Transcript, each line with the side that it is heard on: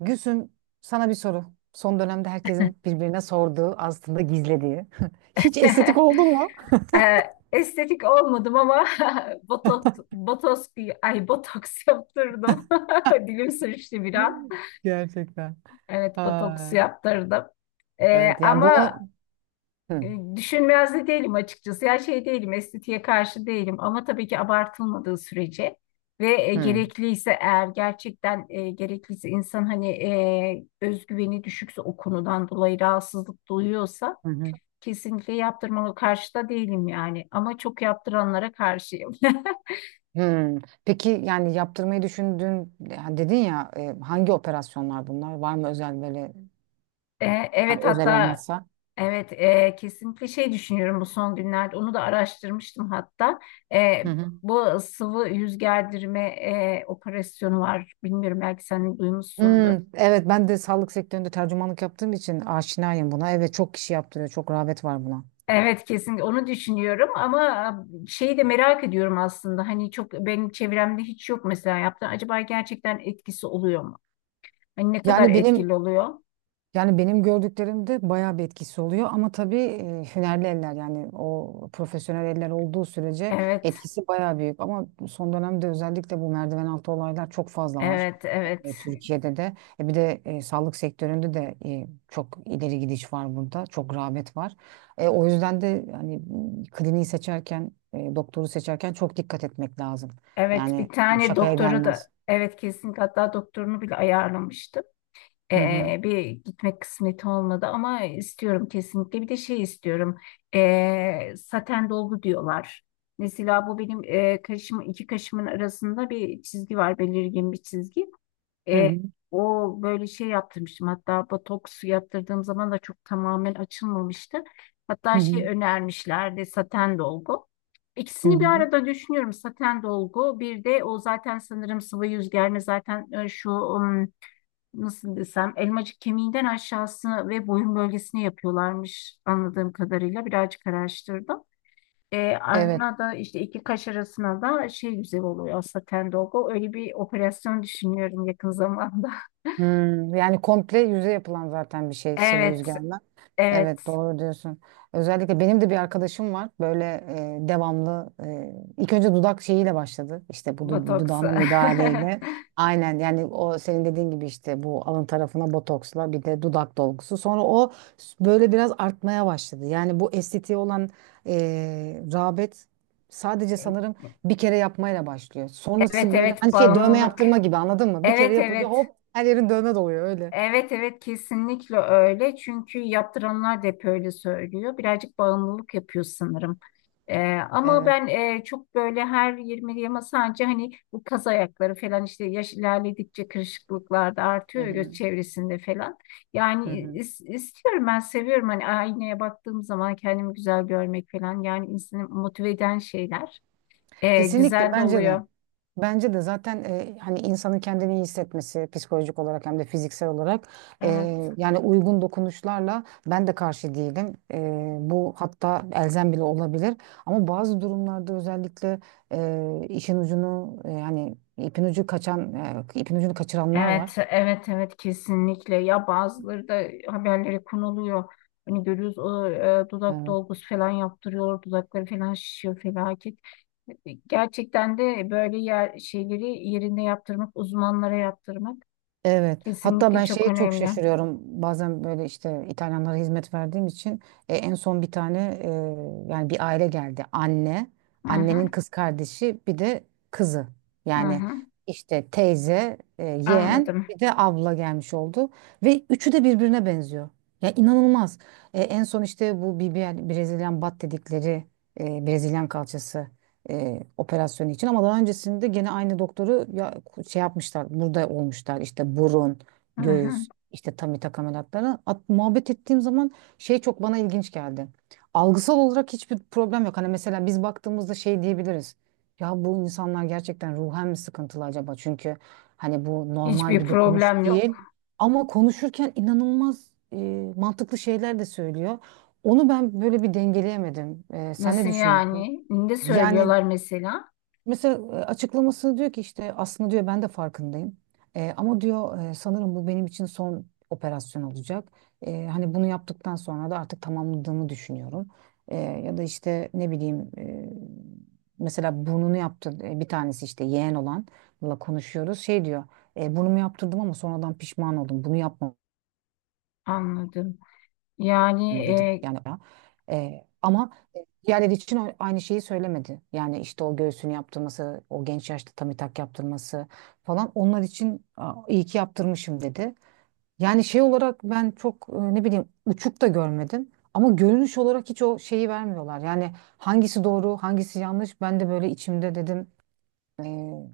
right: Gülsüm sana bir soru. Son dönemde herkesin birbirine sorduğu, aslında gizlediği. Hiç estetik oldun mu?
left: Ee, Estetik olmadım ama botot, botos, ay botoks yaptırdım. Dilim sürçtü bir an.
right: Gerçekten.
left: Evet, botoks
right: Ha.
left: yaptırdım. Ee,
right: Evet, yani
left: ama
right: bunu Hı,
left: Düşünmez de değilim açıkçası. Ya şey değilim, estetiğe karşı değilim ama tabii ki abartılmadığı sürece ve
right: hı,
left: gerekliyse, eğer gerçekten gerekliyse, insan hani özgüveni düşükse, o konudan dolayı rahatsızlık duyuyorsa
right: hı, hı.
left: kesinlikle yaptırmalı, karşıda değilim yani ama çok yaptıranlara karşıyım.
right: Hı. Peki yani yaptırmayı düşündün yani dedin ya hangi operasyonlar bunlar? Var mı özel böyle
left: E,
right: hani
left: evet,
right: özel
left: hatta
right: olmazsa?
left: evet, kesinlikle şey düşünüyorum, bu son günlerde onu da araştırmıştım hatta. E,
right: Hı hı.
left: Bu sıvı yüz gerdirme operasyonu var. Bilmiyorum, belki sen duymuşsundur.
right: Hı, evet, ben de sağlık sektöründe tercümanlık yaptığım için aşinayım buna. Evet, çok kişi yaptırıyor. Çok rağbet var buna.
left: Evet, kesinlikle onu düşünüyorum ama şeyi de merak ediyorum aslında. Hani çok benim çevremde hiç yok mesela yaptı. Acaba gerçekten etkisi oluyor mu? Hani ne kadar
right: Yani benim
left: etkili oluyor?
right: Yani benim gördüklerimde bayağı bir etkisi oluyor, ama tabii hünerli eller, yani o profesyonel eller olduğu sürece
left: Evet,
right: etkisi bayağı büyük. Ama son dönemde özellikle bu merdiven altı olaylar çok fazla var.
left: evet, evet.
right: Türkiye'de de bir de sağlık sektöründe de çok ileri gidiş var burada. Çok rağbet var. O yüzden de hani kliniği seçerken, doktoru seçerken çok dikkat etmek lazım.
left: Evet, bir
right: Yani
left: tane
right: şakaya
left: doktora da
right: gelmez.
left: evet kesinlikle, hatta doktorunu bile ayarlamıştım.
right: Hı hı.
left: Bir gitmek kısmeti olmadı ama istiyorum kesinlikle. Bir de şey istiyorum. Saten dolgu diyorlar. Mesela bu benim kaşım, iki kaşımın arasında bir çizgi var, belirgin bir çizgi.
right: Hı
left: E,
right: hı.
left: O böyle şey yaptırmıştım. Hatta botoks yaptırdığım zaman da çok tamamen açılmamıştı.
right: Hı
left: Hatta şey
right: hı.
left: önermişlerdi, saten dolgu.
right: Hı
left: İkisini bir
right: hı.
left: arada düşünüyorum. Saten dolgu, bir de o zaten sanırım sıvı yüz germe zaten, nasıl desem, elmacık kemiğinden aşağısı ve boyun bölgesine yapıyorlarmış, anladığım kadarıyla birazcık araştırdım.
right: Evet.
left: Arına da işte, iki kaş arasına da şey güzel oluyor saten dolgu. Öyle bir operasyon düşünüyorum yakın zamanda.
right: Yani komple yüze yapılan zaten bir şey sıvı
left: Evet,
right: yüzgerme.
left: evet.
right: Evet, doğru diyorsun. Özellikle benim de bir arkadaşım var. Böyle devamlı ilk önce dudak şeyiyle başladı. İşte bu
left: Botoks.
right: dudağına müdahaleyle. Aynen, yani o senin dediğin gibi işte bu alın tarafına botoksla bir de dudak dolgusu. Sonra o böyle biraz artmaya başladı. Yani bu estetiğe olan rağbet sadece sanırım bir kere yapmayla başlıyor.
left: Evet,
right: Sonrası böyle
left: evet.
right: hani şey dövme
left: Bağımlılık.
right: yaptırma gibi, anladın mı? Bir kere
left: Evet,
right: yapınca
left: evet.
right: hop her yerin dövme doluyor öyle.
left: Evet, evet, kesinlikle öyle. Çünkü yaptıranlar da hep öyle söylüyor. Birazcık bağımlılık yapıyor sanırım. Ee,
right: Evet.
left: çok böyle her 20 yıma, sadece hani bu kaz ayakları falan, işte yaş ilerledikçe kırışıklıklar da
right: Hı
left: artıyor ya, göz
right: hı.
left: çevresinde falan.
right: Hı
left: Yani
right: hı.
left: istiyorum, ben seviyorum hani aynaya baktığım zaman kendimi güzel görmek falan, yani insanı motive eden şeyler.
right: Kesinlikle,
left: Güzel de
right: bence de.
left: oluyor.
right: Bence de zaten hani insanın kendini iyi hissetmesi psikolojik olarak hem de fiziksel olarak e,
left: Evet,
right: yani uygun dokunuşlarla ben de karşı değilim. Bu hatta elzem bile olabilir. Ama bazı durumlarda özellikle işin ucunu yani ipin ucu kaçan ipin ucunu kaçıranlar var.
left: evet, evet, evet, kesinlikle. Ya bazıları da haberlere konuluyor. Hani görüyoruz, o dudak
right: Evet.
left: dolgusu falan yaptırıyor, dudakları falan şişiyor, felaket. Gerçekten de böyle şeyleri yerinde yaptırmak, uzmanlara yaptırmak
right: Evet. Hatta
left: kesinlikle
right: ben
left: çok
right: şeye çok
left: önemli.
right: şaşırıyorum. Bazen böyle işte İtalyanlara hizmet verdiğim için en son bir tane yani bir aile geldi. Anne,
left: Hı hı,
right: annenin kız kardeşi, bir de kızı.
left: hı
right: Yani
left: hı,
right: işte teyze, yeğen,
left: anladım.
right: bir de abla gelmiş oldu ve üçü de birbirine benziyor. Ya inanılmaz. En son işte bu BBL Brezilyan bat dedikleri Brezilyan kalçası operasyonu için, ama daha öncesinde gene aynı doktoru ya, şey yapmışlar, burada olmuşlar işte burun,
left: Hı hı.
right: göğüs, işte tamitak ameliyatları. At, muhabbet ettiğim zaman şey çok bana ilginç geldi. Algısal olarak hiçbir problem yok. Hani mesela biz baktığımızda şey diyebiliriz. Ya bu insanlar gerçekten ruhen mi sıkıntılı acaba? Çünkü hani bu normal
left: Hiçbir
right: bir dokunuş
left: problem yok.
right: değil. Ama konuşurken inanılmaz mantıklı şeyler de söylüyor. Onu ben böyle bir dengeleyemedim. Sen ne
left: Nasıl
right: düşünüyorsun?
left: yani? Ne
right: Yani
left: söylüyorlar mesela?
right: mesela açıklaması diyor ki işte aslında diyor ben de farkındayım. Ama diyor sanırım bu benim için son operasyon olacak. Hani bunu yaptıktan sonra da artık tamamladığımı düşünüyorum. Ya da işte ne bileyim mesela burnunu yaptı bir tanesi, işte yeğen olanla konuşuyoruz. Şey diyor burnumu yaptırdım ama sonradan pişman oldum. Bunu
left: Anladım. Yani
right: yapmamalıydım
left: e,
right: yani. Ama diğerleri için aynı şeyi söylemedi. Yani işte o göğsünü yaptırması, o genç yaşta tummy tuck yaptırması falan, onlar için "Aa, iyi ki yaptırmışım" dedi. Yani şey olarak ben çok ne bileyim uçuk da görmedim. Ama görünüş olarak hiç o şeyi vermiyorlar. Yani hangisi doğru, hangisi yanlış ben de böyle içimde dedim e,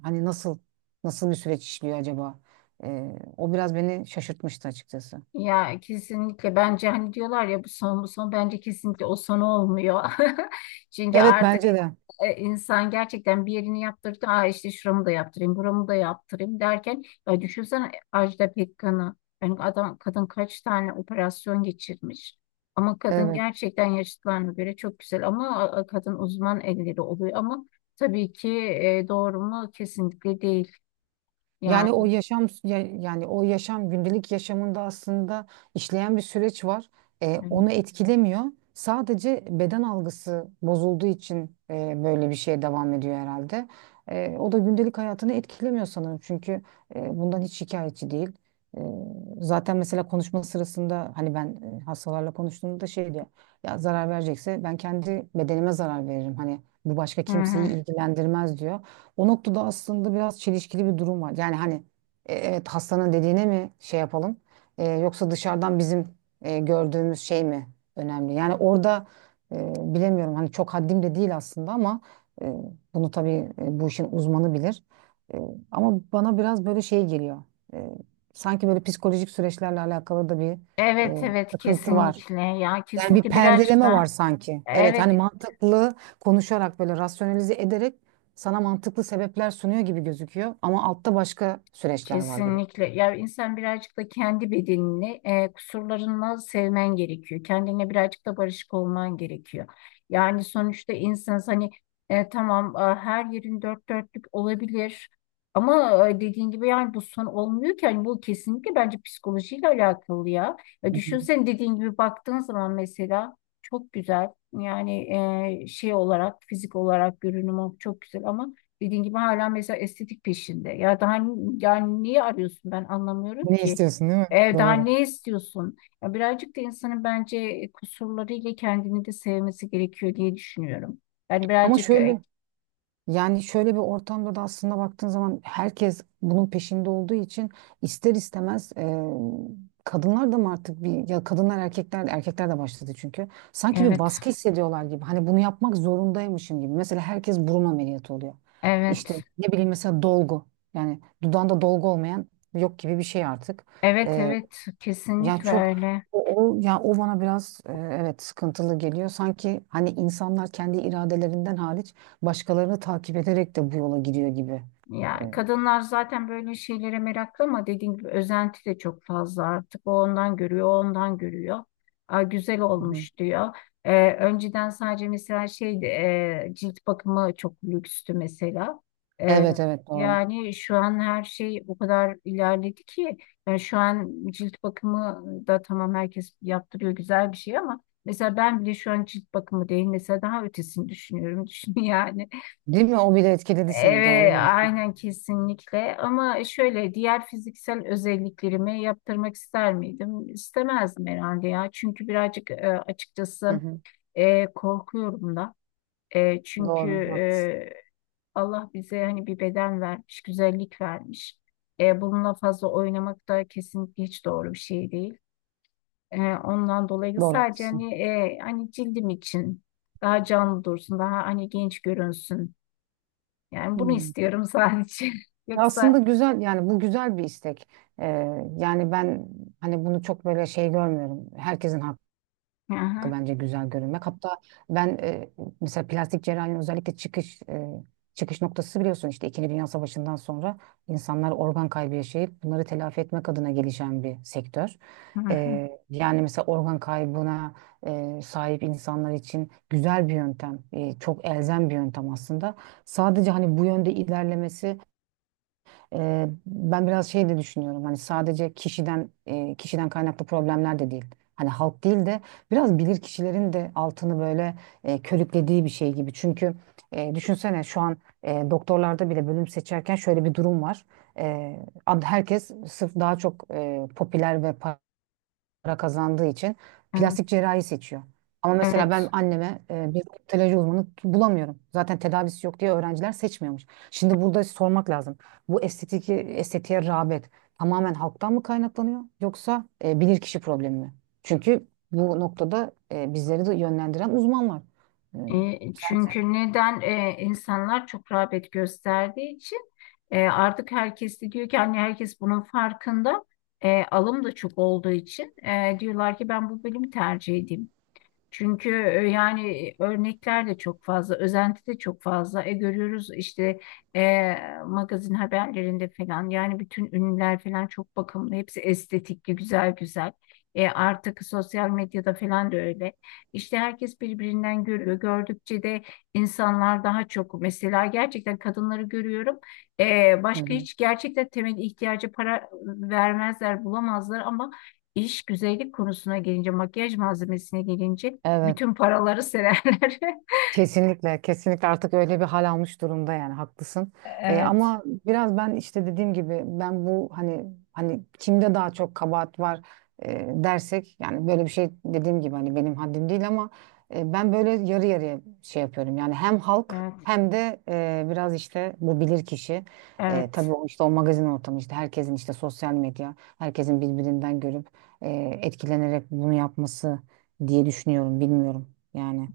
right: hani nasıl bir süreç işliyor acaba? O biraz beni şaşırtmıştı açıkçası.
left: Ya kesinlikle, bence hani diyorlar ya, bu son bu son, bence kesinlikle o son olmuyor. Çünkü
right: Evet,
left: artık
right: bence de.
left: insan gerçekten bir yerini yaptırdı, aa işte şuramı da yaptırayım, buramı da yaptırayım derken, ya düşünsene Ajda Pekkan'ı. Yani adam, kadın, kaç tane operasyon geçirmiş. Ama kadın
right: Evet.
left: gerçekten yaşıtlarına göre çok güzel ama kadın uzman elleri oluyor ama tabii ki doğru mu, kesinlikle değil
right: Yani o
left: yani.
right: yaşam yani o yaşam gündelik yaşamında aslında işleyen bir süreç var.
left: Evet.
right: Onu etkilemiyor. Sadece beden algısı bozulduğu için böyle bir şey devam ediyor herhalde. O da gündelik hayatını etkilemiyor sanırım. Çünkü bundan hiç şikayetçi değil. E, Zaten mesela konuşma sırasında hani ben hastalarla konuştuğumda şey diyor. Ya zarar verecekse ben kendi bedenime zarar veririm. Hani bu başka
left: Hı
right: kimseyi
left: hı.
right: ilgilendirmez diyor. O noktada aslında biraz çelişkili bir durum var. Yani hani evet, hastanın dediğine mi şey yapalım yoksa dışarıdan bizim gördüğümüz şey mi önemli? Yani orada e, bilemiyorum, hani çok haddim de değil aslında, ama e, bunu tabii bu işin uzmanı bilir. E, Ama bana biraz böyle şey geliyor. E, Sanki böyle psikolojik süreçlerle alakalı da bir
left: Evet,
right: e,
left: evet,
right: sıkıntı var.
left: kesinlikle ya,
right: Yani bir
left: kesinlikle birazcık
right: perdeleme var
left: da
right: sanki. Evet,
left: evet,
right: hani mantıklı konuşarak, böyle rasyonalize ederek sana mantıklı sebepler sunuyor gibi gözüküyor, ama altta başka süreçler var gibi.
left: kesinlikle. Ya insan birazcık da kendi bedenini, kusurlarınla sevmen gerekiyor. Kendine birazcık da barışık olman gerekiyor. Yani sonuçta insan hani, her yerin dört dörtlük olabilir. Ama dediğin gibi, yani bu son olmuyor ki. Hani bu kesinlikle bence psikolojiyle alakalı ya.
right: Hı hı.
left: Düşünsene, dediğin gibi baktığın zaman mesela çok güzel. Yani şey olarak, fizik olarak görünüm çok güzel ama dediğin gibi hala mesela estetik peşinde. Ya daha yani niye arıyorsun, ben anlamıyorum
right: Ne
left: ki.
right: istiyorsun, değil mi?
left: Daha
right: Doğru.
left: ne istiyorsun? Ya birazcık da insanın bence kusurlarıyla kendini de sevmesi gerekiyor diye düşünüyorum. Yani
right: Ama
left: birazcık e,
right: şöyle yani şöyle bir ortamda da aslında baktığın zaman herkes bunun peşinde olduğu için ister istemez kadınlar da mı artık bir ya kadınlar erkekler de başladı, çünkü sanki bir
left: evet,
right: baskı hissediyorlar gibi, hani bunu yapmak zorundaymışım gibi, mesela herkes burun ameliyatı oluyor,
left: evet,
right: işte ne bileyim mesela dolgu, yani dudağında dolgu olmayan yok gibi bir şey artık,
left: evet, evet,
right: ya
left: kesinlikle
right: çok
left: öyle.
right: ya o bana biraz evet, sıkıntılı geliyor. Sanki hani insanlar kendi iradelerinden hariç başkalarını takip ederek de bu yola giriyor gibi.
left: Ya
right: E,
left: kadınlar zaten böyle şeylere meraklı ama dediğim gibi özenti de çok fazla artık. O ondan görüyor, o ondan görüyor. Aa, güzel
right: Hı hı.
left: olmuş diyor. Önceden sadece mesela şeydi, cilt bakımı çok lükstü mesela. Ee,
right: Evet, evet, doğru.
left: Yani şu an her şey o kadar ilerledi ki, yani şu an cilt bakımı da tamam, herkes yaptırıyor, güzel bir şey ama mesela ben bile şu an cilt bakımı değil, mesela daha ötesini düşünüyorum. Düşün yani.
right: Değil mi? O bile etkiledi seni. Doğru
left: Evet,
right: diyorsun.
left: aynen, kesinlikle. Ama şöyle, diğer fiziksel özelliklerimi yaptırmak ister miydim? İstemezdim herhalde ya. Çünkü birazcık
right: Hı
left: açıkçası
right: hı.
left: korkuyorum da. E, çünkü
right: Doğru, haklısın.
left: e, Allah bize hani bir beden vermiş, güzellik vermiş. Bununla fazla oynamak da kesinlikle hiç doğru bir şey değil. Ondan dolayı
right: Doğru,
left: sadece
right: haklısın.
left: hani, hani cildim için daha canlı dursun, daha hani genç görünsün. Yani bunu
right: Hmm.
left: istiyorum sadece.
right: Aslında
left: Yoksa...
right: güzel, yani bu güzel bir istek. E, Yani ben hani bunu çok böyle şey görmüyorum. Herkesin hakkı,
left: Aha,
right: bence güzel görünmek. Hatta ben mesela plastik cerrahinin özellikle çıkış çıkış noktası biliyorsun işte İkinci Dünya Savaşı'ndan sonra insanlar organ kaybı yaşayıp bunları telafi etmek adına gelişen bir sektör.
left: aha,
right: Yani mesela organ kaybına sahip insanlar için güzel bir yöntem, çok elzem bir yöntem aslında. Sadece hani bu yönde ilerlemesi ben biraz şey de düşünüyorum. Hani sadece kişiden kişiden kaynaklı problemler de değil. Hani halk değil de biraz bilir kişilerin de altını böyle körüklediği bir şey gibi. Çünkü düşünsene şu an doktorlarda bile bölüm seçerken şöyle bir durum var. Eee, Herkes sırf daha çok popüler ve para kazandığı için
left: evet.
right: plastik cerrahi seçiyor. Ama mesela
left: Evet.
right: ben anneme bir optoloji uzmanı bulamıyorum. Zaten tedavisi yok diye öğrenciler seçmiyormuş. Şimdi burada sormak lazım. Bu estetiğe rağbet tamamen halktan mı kaynaklanıyor, yoksa bilirkişi problemi mi? Çünkü bu noktada bizleri de yönlendiren uzman var. E, Sence?
left: Çünkü neden? İnsanlar çok rağbet gösterdiği için artık herkes de diyor ki hani, herkes bunun farkında. Alım da çok olduğu için diyorlar ki ben bu bölümü tercih edeyim. Çünkü örnekler de çok fazla, özenti de çok fazla. Görüyoruz işte, e, magazin haberlerinde falan, yani bütün ünlüler falan çok bakımlı. Hepsi estetikli, güzel güzel. Artık sosyal medyada falan da öyle. İşte herkes birbirinden görüyor. Gördükçe de insanlar daha çok, mesela gerçekten kadınları görüyorum.
right: Hı
left: Başka
right: hı.
left: hiç gerçekten temel ihtiyacı para vermezler, bulamazlar ama iş güzellik konusuna gelince, makyaj malzemesine gelince
right: Evet.
left: bütün paraları sererler.
right: Kesinlikle, kesinlikle artık öyle bir hal almış durumda, yani haklısın.
left: Evet.
right: Ama biraz ben işte dediğim gibi ben bu hani kimde daha çok kabahat var dersek, yani böyle bir şey dediğim gibi hani benim haddim değil, ama ben böyle yarı yarıya şey yapıyorum. Yani hem halk,
left: Evet,
right: hem de biraz işte bu bilir kişi.
left: evet.
right: Tabii o işte o magazin ortamı, işte herkesin işte sosyal medya, herkesin birbirinden görüp e, etkilenerek bunu yapması diye düşünüyorum, bilmiyorum yani.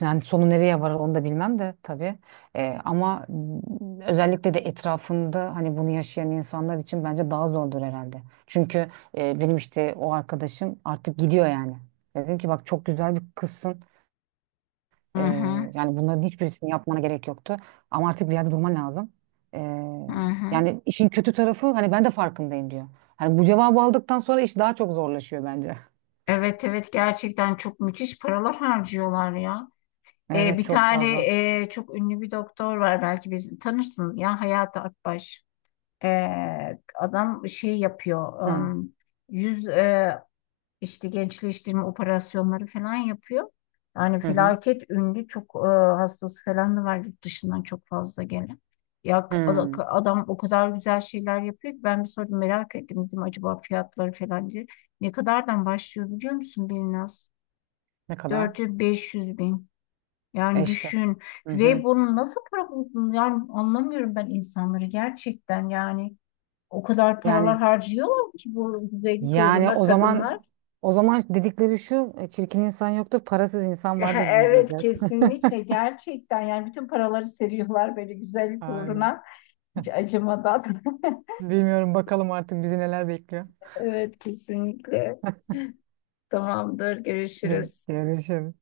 right: Yani sonu nereye varır onu da bilmem de tabii. Ama özellikle de etrafında hani bunu yaşayan insanlar için bence daha zordur herhalde. Çünkü benim işte o arkadaşım artık gidiyor yani. Dedim ki bak, çok güzel bir kızsın.
left: Hı
right: Ee,
left: hı,
right: Yani bunların hiçbirisini yapmana gerek yoktu. Ama artık bir yerde durman lazım. Ee,
left: hı hı.
right: Yani işin kötü tarafı hani ben de farkındayım diyor. Hani bu cevabı aldıktan sonra iş daha çok zorlaşıyor bence.
left: Evet, evet, gerçekten çok müthiş paralar harcıyorlar ya.
right: Evet,
left: Bir
right: çok
left: tane
right: fazla.
left: çok ünlü bir doktor var, belki bir tanırsınız ya, Hayati Akbaş. Adam şey yapıyor.
right: Hı
left: Yüz işte gençleştirme operasyonları falan yapıyor. Yani
right: hı. Hı.
left: felaket ünlü, çok hastası falan da var, yurt dışından çok fazla gelen. Ya
right: Hı.
left: adam o kadar güzel şeyler yapıyor ki, ben bir sordum, merak ettim, dedim acaba fiyatları falan diye. Ne kadardan başlıyor biliyor musun Birnaz?
right: Ne kadar?
left: Dört yüz, beş yüz bin.
right: E
left: Yani
right: işte.
left: düşün,
right: Hı
left: ve
right: hı.
left: bunu nasıl para buldun? Yani anlamıyorum ben insanları, gerçekten, yani o kadar paralar
right: Yani
left: harcıyorlar ki bu güzellik
right: yani
left: uğruna,
right: o
left: kadınlar.
right: zaman o zaman dedikleri şu, çirkin insan yoktur, parasız insan vardır mı
left: Evet
right: diyeceğiz.
left: kesinlikle, gerçekten yani bütün paraları seriyorlar böyle güzellik
right: Aynen.
left: uğruna, hiç acımadan.
right: Bilmiyorum, bakalım artık bizi neler bekliyor.
left: Evet kesinlikle, tamamdır,
right: Gel,
left: görüşürüz.
right: görüşürüz.